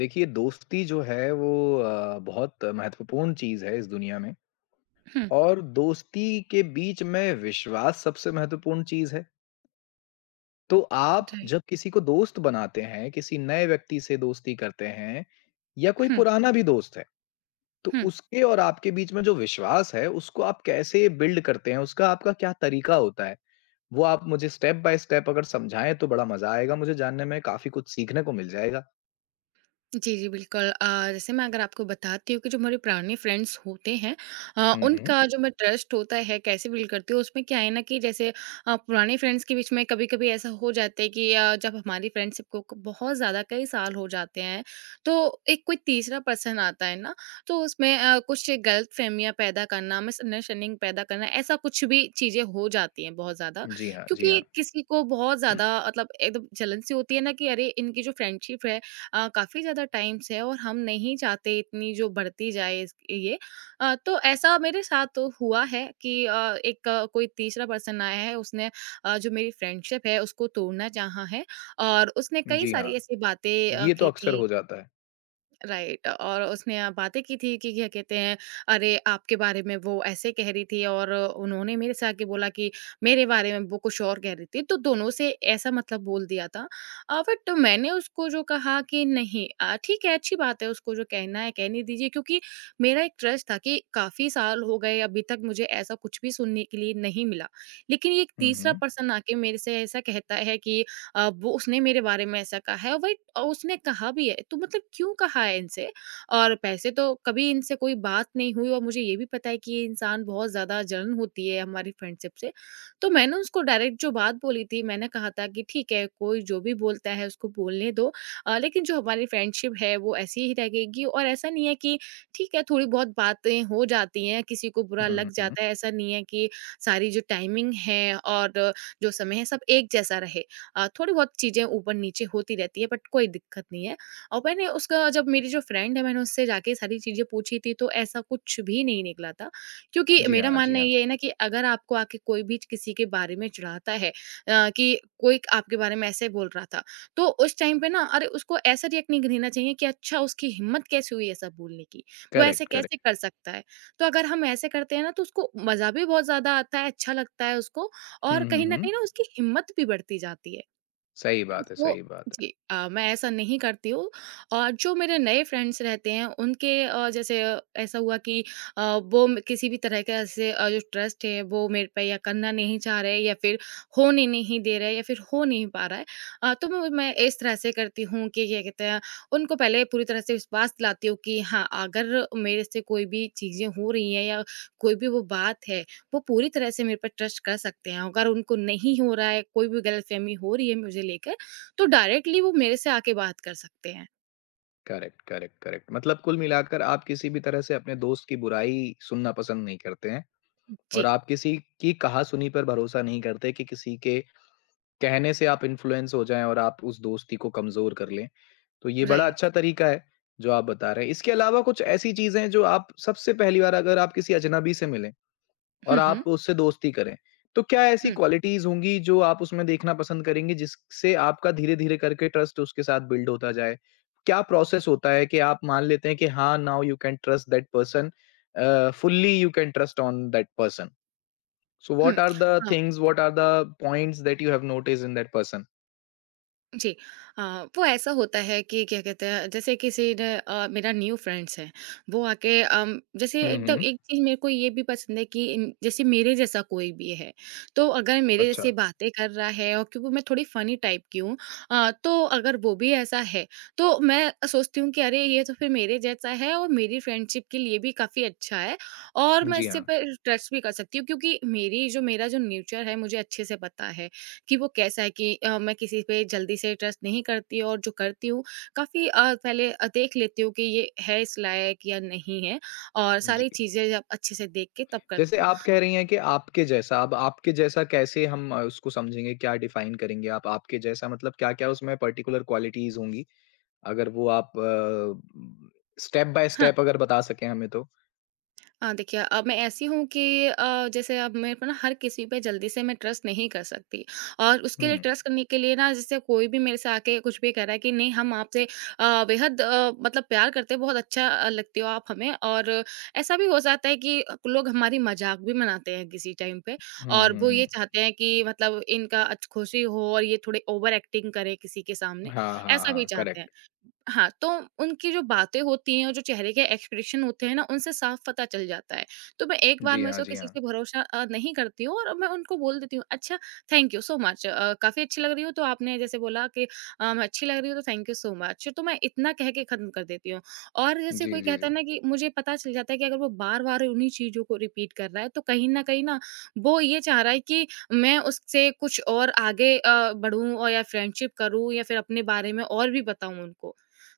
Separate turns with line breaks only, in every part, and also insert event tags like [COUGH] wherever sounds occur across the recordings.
देखिए, दोस्ती जो है वो बहुत महत्वपूर्ण चीज़ है इस दुनिया में
Hmm.
और दोस्ती के बीच में विश्वास सबसे महत्वपूर्ण चीज़ है। तो आप
Right.
जब किसी को दोस्त बनाते हैं, किसी नए व्यक्ति से दोस्ती करते हैं या कोई
Hmm.
पुराना भी दोस्त है, तो
Hmm.
उसके और आपके बीच में जो विश्वास है, उसको आप कैसे बिल्ड करते हैं? उसका आपका क्या तरीका होता है? वो आप मुझे स्टेप बाय स्टेप अगर समझाएँ तो बड़ा मज़ा आएगा मुझे जानने में, काफ़ी कुछ सीखने को मिल जाएगा।
जी, जी, बिल्कुल। जैसे मैं अगर आपको बताती हूँ कि जो हमारे पुराने फ्रेंड्स होते हैं
हुँ, हुँ।
उनका जो मैं ट्रस्ट होता है कैसे बिल्ड करती हूँ, उसमें क्या है ना कि जैसे पुराने फ्रेंड्स के बीच में कभी-कभी ऐसा हो जाता है कि जब हमारी फ्रेंडशिप को क बहुत ज़्यादा कई साल हो जाते हैं, तो एक कोई तीसरा पर्सन आता है ना, तो उसमें कुछ गलतफ़हमियाँ पैदा करना, मिसअंडरस्टैंडिंग पैदा करना, ऐसा कुछ भी चीज़ें हो जाती हैं बहुत ज़्यादा।
जी हाँ, जी
क्योंकि
हाँ।
किसी को बहुत ज़्यादा मतलब एकदम जलन सी होती है ना कि अरे! इनकी जो फ्रेंडशिप है काफ़ी ज़्यादा टाइम से है और हम नहीं चाहते इतनी जो बढ़ती जाए ये। तो ऐसा मेरे साथ तो हुआ है कि एक कोई तीसरा पर्सन आया है, उसने जो मेरी फ्रेंडशिप है उसको तोड़ना चाहा है और उसने कई
जी हाँ।
सारी ऐसी बातें
ये तो
की
अक्सर
थी।
हो जाता है।
राइट। और उसने बातें की थी कि क्या कहते हैं, अरे आपके बारे में वो ऐसे कह रही थी, और उन्होंने मेरे से आके बोला कि मेरे बारे में वो कुछ और कह रही थी, तो दोनों से ऐसा मतलब बोल दिया था। बट मैंने उसको जो कहा कि नहीं ठीक है, अच्छी बात है, उसको जो कहना है कहने दीजिए, क्योंकि मेरा एक ट्रस्ट था कि काफी साल हो गए अभी तक मुझे ऐसा कुछ भी सुनने के लिए नहीं मिला। लेकिन ये एक
हुँ,
तीसरा
हुँ।
पर्सन आके मेरे से ऐसा कहता है कि वो उसने मेरे बारे में ऐसा कहा है, और वही और उसने कहा भी है तो मतलब क्यों कहा है इनसे, और पैसे तो कभी इनसे कोई बात नहीं हुई, और मुझे ये भी पता है कि ये इंसान बहुत ज़्यादा जलन होती है हमारी फ्रेंडशिप से। तो मैंने उसको डायरेक्ट जो बात बोली थी, मैंने कहा था कि ठीक है कोई जो भी बोलता है उसको बोलने दो, लेकिन जो हमारी फ्रेंडशिप है वो ऐसी ही रहेगी, और ऐसा नहीं है कि ठीक है थोड़ी बहुत बातें हो जाती हैं, किसी को बुरा
हुँ, हुँ,
लग
हुँ।
जाता है, ऐसा नहीं है कि सारी जो टाइमिंग है और जो समय है सब एक जैसा रहे। थोड़ी बहुत चीज़ें ऊपर-नीचे होती रहती है बट कोई दिक्कत नहीं है। और मैंने उसका, जब मेरी जो फ्रेंड है मैंने उससे जाके सारी चीज़ें पूछी थी, तो ऐसा कुछ भी नहीं निकला था। क्योंकि
जी
मेरा
हाँ, जी
मानना
हाँ।
ये है ना कि अगर आपको आके कोई भी किसी के बारे में चिढ़ाता है कि कोई आपके बारे में ऐसे बोल रहा था, तो उस टाइम पे ना, अरे उसको ऐसा रिएक्ट नहीं देना चाहिए कि अच्छा उसकी हिम्मत कैसे हुई ऐसा बोलने की, वो ऐसे
करेक्ट, करेक्ट।
कैसे कर सकता है? तो अगर हम ऐसे करते हैं ना, तो उसको मज़ा भी बहुत ज़्यादा आता है, अच्छा लगता है उसको, और
हुँ, हुँ,
कहीं न
हुँ।
कहीं ना उसकी हिम्मत भी बढ़ती जाती है।
सही बात है,
तो
सही बात है।
जी, मैं ऐसा नहीं करती हूँ। और जो मेरे नए फ्रेंड्स रहते हैं उनके जैसे ऐसा हुआ कि अ, वो किसी भी तरह का ऐसे जो ट्रस्ट है वो मेरे पे या करना नहीं चाह रहे या फिर होने नहीं दे रहे या फिर हो नहीं पा रहा है। तो मैं इस तरह से करती हूँ कि क्या कहते हैं, उनको पहले पूरी तरह से विश्वास दिलाती हूँ कि हाँ अगर मेरे से कोई भी चीज़ें हो रही हैं या कोई भी वो बात है, वो पूरी तरह से मेरे पर ट्रस्ट कर सकते हैं, अगर उनको नहीं हो रहा है, कोई भी गलतफहमी हो रही है मुझे लेकर, तो डायरेक्टली वो मेरे से आके बात कर सकते हैं।
Correct, correct, correct. मतलब कुल मिलाकर आप किसी भी तरह से अपने दोस्त की बुराई सुनना पसंद नहीं करते हैं
जी,
और आप किसी की कहा-सुनी पर भरोसा नहीं करते कि किसी के कहने से आप इन्फ्लुएंस हो जाएँ और आप उस दोस्ती को कमज़ोर कर लें। तो ये बड़ा
राइट।
अच्छा तरीका है, जो आप बता रहे हैं। इसके अलावा कुछ ऐसी चीज़ें हैं जो आप सबसे पहली बार अगर आप किसी अजनबी से मिलें, और
हुँ,
आप
हुँ।
उससे दोस्ती करें। तो क्या ऐसी
हुँ,
क्वालिटीज़ होंगी जो आप उसमें देखना पसंद करेंगे जिससे आपका धीरे-धीरे करके ट्रस्ट उसके साथ बिल्ड होता जाए? क्या प्रोसेस होता है कि आप मान लेते हैं कि हाँ, now you can trust that person fully you can trust on that person? So
हुँ।
व्हाट आर द
हाँ।
Things, what are the points that you have noticed in that person?
जी, अ, वो ऐसा होता है कि क्या कहते हैं, जैसे किसी ने मेरा न्यू फ्रेंड्स है, वो आके जैसे
हुँ,
एकदम
हुँ।
एक चीज मेरे को ये भी पसंद है कि जैसे मेरे जैसा कोई भी है, तो अगर मेरे
अच्छा।
जैसे बातें कर रहा है, और क्योंकि मैं थोड़ी फनी टाइप की हूँ तो अगर वो भी ऐसा है, तो मैं सोचती हूँ कि अरे ये तो फिर मेरे जैसा है और मेरी फ्रेंडशिप के लिए भी काफी अच्छा है, और मैं
जी
इससे
हाँ।
पर ट्रस्ट भी कर सकती हूँ, क्योंकि मेरी जो मेरा जो नेचर है मुझे अच्छे से पता है कि वो कैसा है, कि मैं किसी पे जल्दी से ट्रस्ट नहीं करती और जो करती हूँ काफ़ी पहले देख लेती हूँ कि ये है इस लायक या नहीं है, और
जी।
सारी चीज़ें जब अच्छे से देख के तब
जैसे
करती हूँ।
आप कह रही हैं कि आपके जैसा, अब आपके जैसा कैसे हम उसको समझेंगे, क्या डिफ़ाइन करेंगे आप? आपके जैसा मतलब क्या-क्या उसमें पर्टिकुलर क्वालिटीज़ होंगी? अगर वो आप स्टेप बाय
हाँ।
स्टेप अगर बता सकें हमें तो।
हाँ, देखिए अब मैं ऐसी हूँ कि जैसे अब मेरे को ना हर किसी पे जल्दी से मैं ट्रस्ट नहीं कर सकती, और उसके
हुँ।
लिए ट्रस्ट करने के लिए ना, जैसे कोई भी मेरे से आके कुछ भी कह रहा है कि नहीं हम आपसे बेहद मतलब प्यार करते हैं, बहुत अच्छा लगते हो आप हमें, और ऐसा भी हो जाता है कि लोग हमारी मजाक भी मनाते हैं किसी टाइम पे,
हुँ,
और
हुँ,
वो
हुँ।
ये चाहते हैं कि मतलब इनका खुशी हो और ये थोड़े ओवर एक्टिंग करें किसी के सामने,
हाँ, हाँ,
ऐसा भी
हाँ,
चाहते हैं।
करेक्ट।
हाँ, तो उनकी जो बातें होती हैं और जो चेहरे के एक्सप्रेशन होते हैं ना, उनसे साफ पता चल जाता है। तो मैं एक बार
जी
में
हाँ,
से
जी
किसी
हाँ।
पे भरोसा नहीं करती हूँ और मैं उनको बोल देती हूँ, "अच्छा, थैंक यू सो मच, काफ़ी अच्छी लग रही हो।" तो आपने जैसे बोला कि "मैं अच्छी लग रही हूँ, तो थैंक यू सो मच।" तो मैं इतना कह के ख़त्म कर देती हूँ। और जैसे
जी,
कोई
जी,
कहता
जी।
है ना कि मुझे पता चल जाता है कि अगर वो बार-बार उन्हीं चीज़ों को रिपीट कर रहा है, तो कहीं न कहीं ना, वो ये चाह रहा है कि मैं उससे कुछ और आगे बढ़ूँ और या फ्रेंडशिप करूँ या फिर अपने बारे में और भी बताऊँ उनको।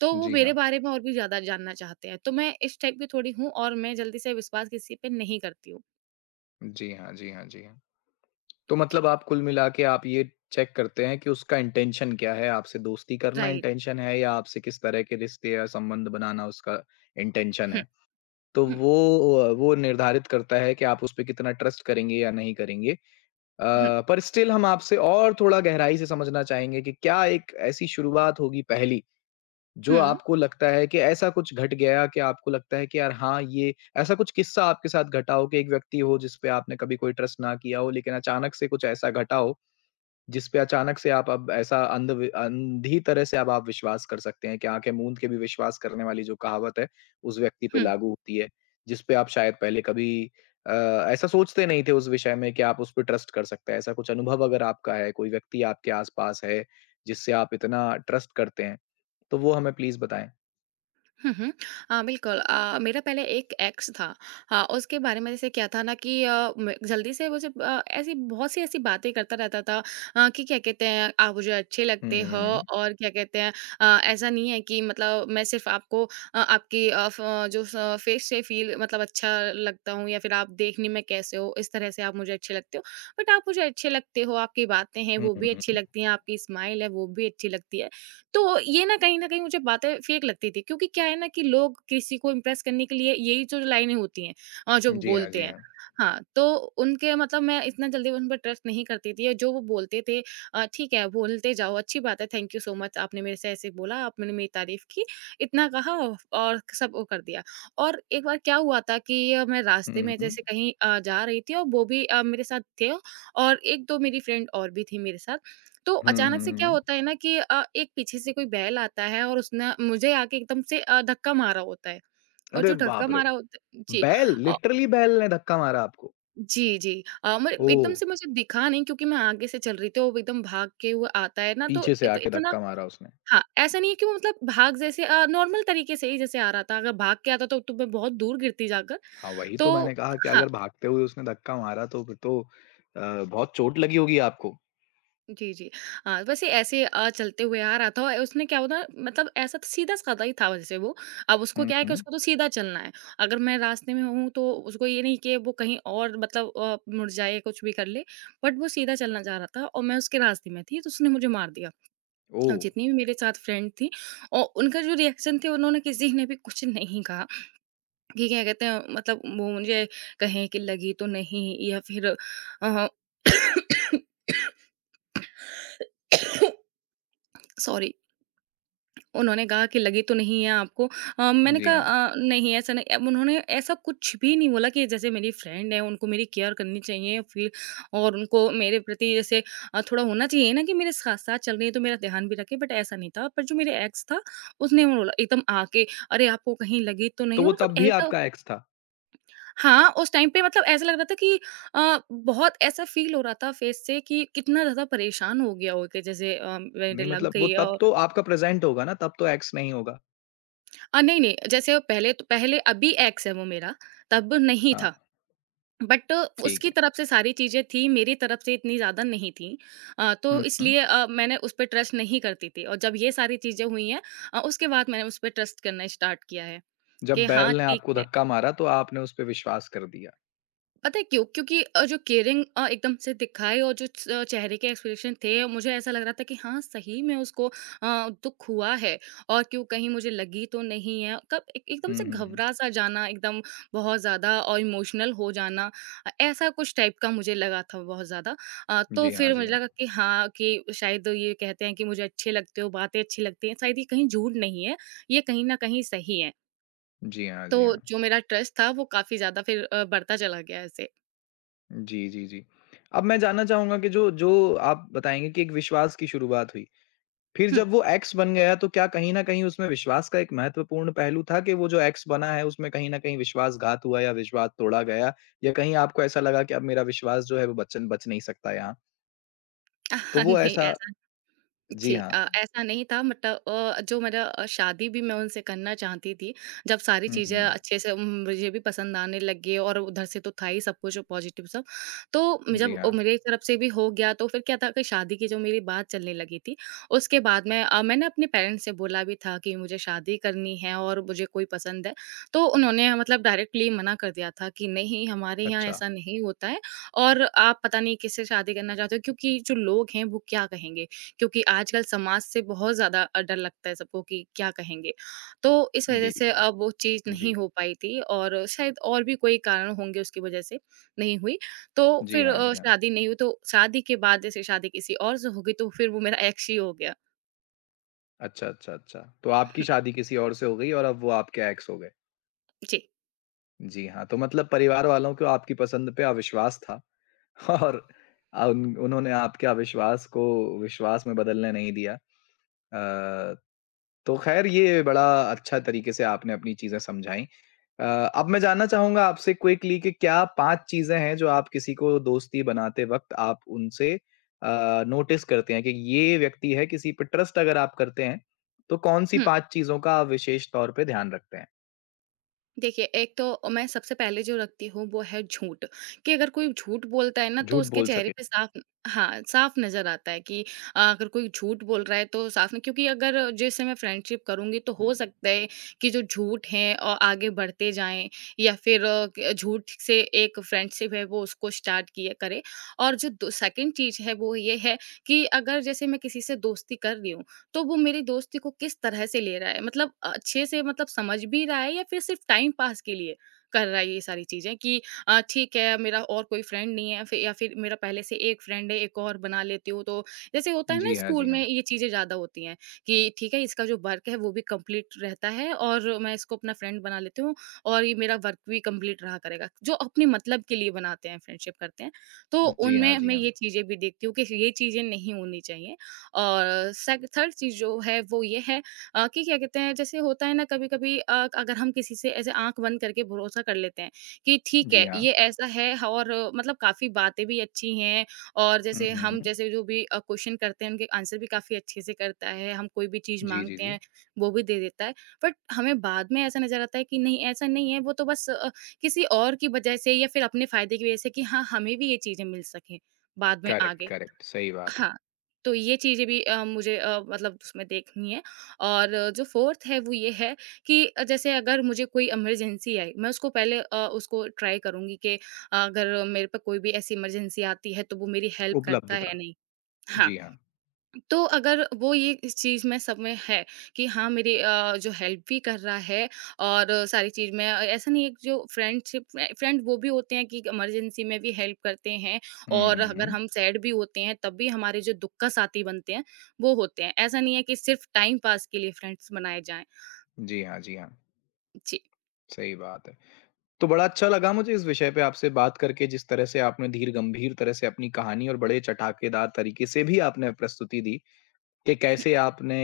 तो वो
जी
मेरे
हाँ।
बारे में और भी ज़्यादा जानना चाहते हैं। तो मैं इस टाइप की थोड़ी हूँ और मैं जल्दी से विश्वास किसी पे नहीं करती हूँ।
जी हाँ, जी हाँ, जी हाँ। तो
जी,
मतलब आप कुल मिला के आप ये चेक करते हैं कि उसका इंटेंशन क्या है? आपसे दोस्ती करना
राइट।
इंटेंशन है या आपसे किस तरह के रिश्ते या संबंध बनाना उसका इंटेंशन
हुँ,
है? तो
हुँ,
वो वो निर्धारित करता है कि आप उस पे कितना ट्रस्ट करेंगे या नहीं करेंगे।
हुँ,
पर स्टिल हम आपसे और थोड़ा गहराई से समझना चाहेंगे कि क्या एक ऐसी शुरुआत होगी पहली, जो
हुँ,
आपको लगता है कि ऐसा कुछ घट गया कि आपको लगता है कि यार हाँ, ये ऐसा कुछ किस्सा आपके साथ घटा हो कि एक व्यक्ति हो जिस पे आपने कभी कोई ट्रस्ट ना किया हो, लेकिन अचानक से कुछ ऐसा घटा हो जिस पे अचानक से आप अब ऐसा अंधी तरह से अब आप विश्वास कर सकते हैं कि आँखें मूंद के भी विश्वास करने वाली जो कहावत है, उस व्यक्ति पे
हुँ।
लागू होती है, जिस पे आप शायद पहले कभी अ, ऐसा सोचते नहीं थे उस विषय में कि आप उस पे ट्रस्ट कर सकते हैं। ऐसा कुछ अनुभव अगर आपका है, कोई व्यक्ति आपके आस-पास है, जिससे आप इतना ट्रस्ट करते हैं, तो वो हमें प्लीज़ बताएँ?
हुँ, हुँ। बिल्कुल, मेरा पहले एक एक्स था। हाँ, उसके बारे में जैसे क्या था ना कि मैं जल्दी से, मुझे ऐसी बहुत-सी ऐसी बातें करता रहता था, कि क्या कहते हैं, आप मुझे अच्छे
हुँ,
लगते
हुँ,
हो
हुँ।
और क्या कहते हैं ऐसा नहीं है कि मतलब मैं सिर्फ़ आपको आपकी अ, फ आ, जो स फेस से फ़ील मतलब अच्छा लगता हूँ, या फिर आप देखने में कैसे हो, इस तरह से आप मुझे अच्छे लगते हो। बट आप मुझे अच्छे लगते हो, आपकी बातें हैं
हुँ,
वो भी
हुँ,
अच्छी लगती हैं, आपकी स्माइल है वो भी अच्छी लगती है। तो ये ना कहीं न कहीं मुझे बातें फेक लगती थी, क्योंकि क्या है ना कि लोग किसी को इम्प्रेस करने के लिए यही जो लाइनें होती हैं जो
हुँ।
वो
जी हाँ,
बोलते
जी
हैं।
हाँ।
हाँ, तो उनके मतलब मैं इतना जल्दी उन पर ट्रस्ट नहीं करती थी और जो वो बोलते थे, ठीक है, बोलते जाओ अच्छी बात है, थैंक यू सो मच आपने मेरे से ऐसे बोला, आपने मेरी तारीफ़ की, इतना कहा और सब वो कर दिया। और एक बार क्या हुआ था कि मैं रास्ते
हुँ,
में
हुँ।
जैसे कहीं जा रही थी और वो भी मेरे साथ थे, और 1-2 मेरी फ्रेंड और भी थी मेरे साथ। तो
हुँ,
अचानक
हुँ,
से क्या
हुँ।
होता है ना कि एक पीछे से कोई बैल आता है और उसने मुझे आके एकदम से धक्का मारा होता है, और
अरे
जो धक्का
बाप रे!
मारा होता है। जी,
बैल,
अ,
लिटरली बैल ने धक्का मारा आपको?
जी, जी। मैं
ओह!
एकदम से, मुझे दिखा नहीं क्योंकि मैं आगे से चल रही थी और वो एकदम भागते हुए आता है ना, तो
पीछे से
तो
आके
इतना।
धक्का मारा उसने।
हाँ, ऐसा नहीं है कि वो मतलब भाग जैसे नॉर्मल तरीके से ही जैसे आ रहा था। अगर भाग के आता तो मैं बहुत दूर गिरती जाकर।
हाँ, वही तो
तो
मैंने कहा कि
हाँ।
अगर भागते हुए उसने धक्का मारा तो फिर तो बहुत चोट लगी होगी आपको।
जी, जी। हाँ, वैसे ऐसे चलते हुए आ रहा था, और उसने क्या हुआ ना, मतलब ऐसा तो सीधा-साधा ही था वैसे वो। अब उसको
हुँ,
क्या है कि
हुँ।
उसको तो सीधा चलना है। अगर मैं रास्ते में हूँ तो उसको ये नहीं कि वो कहीं और मतलब मुड़ जाए या कुछ भी कर ले। बट वो सीधा चलना चाह रहा था और मैं उसके रास्ते में थी तो उसने मुझे मार दिया। अब
ओह!
जितनी भी मेरे साथ फ्रेंड थी और उनका जो रिएक्शन थे, उन्होंने किसी ने भी कुछ नहीं कहा कि क्या कहते हैं, मतलब वो मुझे कहें कि लगी तो नहीं या फिर अ, सॉरी। [COUGHS] उन्होंने कहा कि लगी तो नहीं है आपको, मैंने
जी
कहा
हाँ।
नहीं ऐसा नहीं। अब उन्होंने ऐसा कुछ भी नहीं बोला कि जैसे मेरी फ्रेंड है, उनको मेरी केयर करनी चाहिए फिर, और उनको मेरे प्रति जैसे थोड़ा होना चाहिए ना कि मेरे साथ साथ चल रही है तो मेरा ध्यान भी रखे। बट ऐसा नहीं था। पर जो मेरे एक्स था उसने वो बोला एकदम आके, अरे आपको कहीं लगी तो
तो
नहीं हो,
वो तब
मतलब
भी
ऐसा।
आपका एक्स था?
हाँ, उस टाइम पे मतलब ऐसा लग रहा था कि बहुत ऐसा फील हो रहा था फेस से कि कितना ज्यादा परेशान हो गया हो कि जैसे मेरे
नहीं
लग
मतलब वो
गई है।
तब तो आपका प्रेज़ेंट होगा ना, तब तो एक्स नहीं होगा?
नहीं, नहीं, जैसे पहले तो पहले अभी एक्स है वो मेरा, तब नहीं
हाँ,
था। बट
ठीक
उसकी
है।
तरफ से सारी चीज़ें थी, मेरी तरफ से इतनी ज़्यादा नहीं थी। तो
हुँ, हुँ।
इसलिए मैंने उस पे ट्रस्ट नहीं करती थी और जब ये सारी चीज़ें हुई हैं उसके बाद मैंने उस पे ट्रस्ट करना स्टार्ट किया है
जब
कि हाँ,
बैल ने
ठीक
आपको
है।
धक्का मारा तो आपने उस पे विश्वास कर दिया।
पता है क्यों? क्योंकि जो केयरिंग एकदम से दिखाए और जो चेहरे के एक्सप्रेशन थे, मुझे ऐसा लग रहा था कि हाँ, सही में उसको दुःख हुआ है और क्यों कहीं मुझे लगी तो नहीं है। कब एक एकदम
हुँ,
से
हुँ, हुँ।
घबरा-सा जाना, एकदम बहुत ज़्यादा और इमोशनल हो जाना। ऐसा कुछ टाइप का मुझे लगा था बहुत ज़्यादा। तो
जी हाँ,
फिर
जी
मुझे
हाँ।
लगा कि हाँ, कि शायद ये कहते हैं कि मुझे अच्छे लगते हो, बातें अच्छी लगती हैं, शायद ये कहीं झूठ नहीं है, ये कहीं न कहीं सही है।
जी हाँ,
तो
जी हाँ।
जो मेरा ट्रस्ट था, वो काफ़ी ज़्यादा फिर बढ़ता चला गया ऐसे।
जी, जी, जी। अब मैं जानना चाहूँगा कि जो जो आप बताएँगे कि एक विश्वास की शुरुआत हुई। फिर
हुँ।
जब वो एक्स बन गया तो क्या कहीं न कहीं उसमें विश्वास का एक महत्वपूर्ण पहलू था कि वो जो एक्स बना है उसमें कहीं न कहीं विश्वासघात हुआ या विश्वास तोड़ा गया या कहीं आपको ऐसा लगा कि अब मेरा विश्वास जो है वो बचन बच नहीं सकता यहाँ?
[LAUGHS]
तो
Ah, no,
वो ऐसा
Ezra.
जी
जी
हाँ।
ऐसा नहीं था मतलब जो मेरा शादी भी मैं उनसे करना चाहती थी। जब सारी
हुँ,
चीज़ें
हुँ।
अच्छे से मुझे भी पसंद आने लग गई और उधर से तो था ही सब कुछ पॉज़िटिव सब। तो
जी
जब
हाँ।
मेरी तरफ से भी हो गया तो फिर क्या था कि शादी की जो मेरी बात चलने लगी थी, उसके बाद में मैंने अपने पेरेंट्स से बोला भी था कि मुझे शादी करनी है और मुझे कोई पसंद है। तो उन्होंने मतलब डायरेक्टली मना कर दिया था कि नहीं हमारे यहाँ
अच्छा।
ऐसा नहीं होता है और आप पता नहीं किससे शादी करना चाहते हो क्योंकि जो लोग हैं वो क्या कहेंगे? क्योंकि आजकल समाज से बहुत ज़्यादा डर लगता है सबको कि क्या कहेंगे। तो इस वजह
जी,
से अब वो चीज़
जी।
नहीं हो पाई थी और शायद और भी कोई कारण होंगे उसकी वजह से नहीं हुई। तो
जी
फिर
हाँ, जी हाँ।
शादी नहीं हुई तो शादी के बाद जैसे शादी किसी और से हो गई तो फिर वो मेरा एक्स ही हो गया।
अच्छा, अच्छा, अच्छा। तो आपकी
[LAUGHS]
शादी किसी और से हो गई और अब वो आपके एक्स हो गए।
जी।
जी हाँ, तो मतलब परिवार वालों को आपकी पसंद पे अविश्वास था। [LAUGHS] और उन उन्होंने आपके अविश्वास को विश्वास में बदलने नहीं दिया। अ, तो ख़ैर ये बड़ा अच्छा तरीके से आपने अपनी चीज़ें समझाई। अ, अब मैं जानना चाहूँगा आपसे क्विकली कि क्या 5 चीज़ें हैं जो आप किसी को दोस्ती बनाते वक़्त आप उनसे अ, नोटिस करते हैं कि ये व्यक्ति है किसी पे ट्रस्ट अगर आप करते हैं, तो कौन-सी
हुँ।
5 चीज़ों का आप विशेष तौर पे ध्यान रखते हैं?
देखिए, एक तो मैं सबसे पहले जो रखती हूँ वो है झूठ, कि अगर कोई झूठ बोलता है ना तो
झूठ
उसके
बोल
चेहरे
सके।
पे साफ, हाँ, साफ नज़र आता है कि अगर कोई झूठ बोल रहा है तो साफ न, क्योंकि अगर जैसे मैं फ्रेंडशिप करूँगी तो हो सकता है कि जो झूठ है आगे बढ़ते जाएँ या फिर क झूठ से एक फ्रेंडशिप है वो उसको स्टार्ट किया करे। और जो दो सेकंड चीज़ है वो ये है कि अगर जैसे मैं किसी से दोस्ती कर रही हूँ तो वो मेरी दोस्ती को किस तरह से ले रहा है, मतलब अच्छे से मतलब समझ भी रहा है या फिर सिर्फ टाइम पास के लिए कर रहा है, ये सारी चीजें कि ठीक है मेरा और कोई फ्रेंड नहीं है फिर या फिर मेरा पहले से एक फ्रेंड है एक और बना लेती हूँ, तो जैसे होता है ना
जी हाँ, जी
स्कूल में
हाँ।
ये चीजें ज्यादा होती हैं कि ठीक है इसका जो वर्क है वो भी कंप्लीट रहता है और मैं इसको अपना फ्रेंड बना लेती हूँ और ये मेरा वर्क भी कंप्लीट रहा करेगा। जो अपने मतलब के लिए बनाते हैं फ्रेंडशिप करते हैं तो
जी हाँ,
उनमें
जी
मैं
हाँ।
ये चीजें भी देखती हूँ कि ये चीजें नहीं होनी चाहिए। और सेक थर्ड चीज़ जो है वो ये है कि क्या कहते हैं जैसे होता है ना कभी-कभी अगर हम किसी से ऐसे आँख बंद करके भरोसा कर लेते हैं कि ठीक
जी
है,
हाँ।
ये ऐसा है ह और मतलब काफ़ी बातें भी अच्छी हैं और
हुँ,
जैसे
हुँ,
हम
हुँ।
जैसे जो भी क्वेश्चन करते हैं उनके आंसर भी काफ़ी अच्छे से करता है, हम कोई भी चीज़
जी, जी,
माँगते
जी।
हैं वो भी दे देता है। बट हमें बाद में ऐसा नज़र आता है कि नहीं ऐसा नहीं है, वो तो बस किसी और की वजह से या फिर अपने फ़ायदे की वजह से कि हाँ, हमें भी ये चीज़ें मिल सकें बाद में
करेक्ट,
आगे।
करेक्ट, सही बात है।
हाँ, तो ये चीज़ें भी मुझे मतलब उसमें देखनी है और जो 4th है, वो ये है कि जैसे अगर मुझे कोई इमरजेंसी आई, मैं उसको पहले उसको ट्राई करूँगी कि अगर मेरे पे कोई भी ऐसी इमरजेंसी आती है, तो वो मेरी हेल्प करता है
उपलब्धता,
या नहीं। हाँ।
जी हाँ।
तो अगर वो ये इस चीज़ में सब में है कि हाँ मेरे जो हेल्प भी कर रहा है और सारी चीज़ में ऐसा नहीं है कि जो फ्रेंड वो भी होते हैं कि इमरजेंसी में भी हेल्प करते हैं
हुँ,
और
हुँ,
अगर
हुँ।
हम सैड भी होते हैं तब भी हमारे जो दुख का साथी बनते हैं वो होते हैं। ऐसा नहीं है कि सिर्फ टाइम पास के लिए फ्रेंड्स बनाए जाएं।
जी हाँ, जी हाँ,
जी।
सही बात है। तो बड़ा अच्छा लगा मुझे इस विषय पे आपसे बात करके, जिस तरह से आपने धीर गंभीर तरह से अपनी कहानी और बड़े चटाकेदार तरीके से भी आपने प्रस्तुति दी, कि कैसे
[LAUGHS]
आपने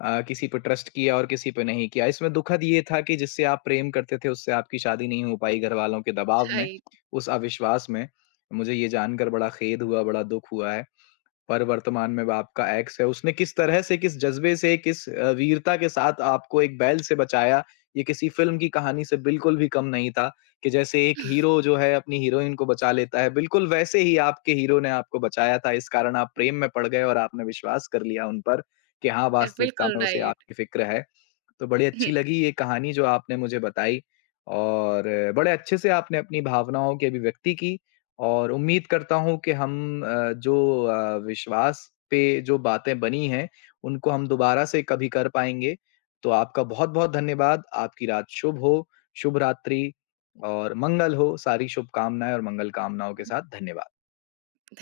किसी पे ट्रस्ट किया और किसी पे नहीं किया। इसमें दुखद ये था कि जिससे आप प्रेम करते थे, उससे आपकी शादी नहीं हो पाई घरवालों के दबाव में,
राइट।
उस अविश्वास में। मुझे ये जानकर बड़ा खेद हुआ, बड़ा दुःख हुआ है। पर वर्तमान में आपका एक्स है, उसने किस तरह से, किस जज़्बे से, किस वीरता के साथ आपको एक बैल से बचाया, ये किसी फ़िल्म की कहानी से बिल्कुल भी कम नहीं था कि जैसे एक हीरो जो है अपनी हीरोइन को बचा लेता है, बिल्कुल वैसे ही आपके हीरो ने आपको बचाया था। इस कारण आप प्रेम में पड़ गए और आपने विश्वास कर लिया उन पर कि हाँ, वास्तविकता
बिल्कुल
में उसे
राइट।
आपकी फ़िक्र है। तो बड़ी अच्छी
[LAUGHS]
लगी ये कहानी जो आपने मुझे बताई और बड़े अच्छे से आपने अपनी भावनाओं की अभिव्यक्ति की और उम्मीद करता हूँ कि हम विश्वास पे जो बातें बनी हैं, उनको हम दोबारा से कभी कर पाएँगे। तो आपका बहुत-बहुत धन्यवाद। आपकी रात शुभ हो, शुभ रात्रि और मंगल हो। सारी शुभकामनाएँ और मंगल कामनाओं के साथ धन्यवाद।
धन्यवाद।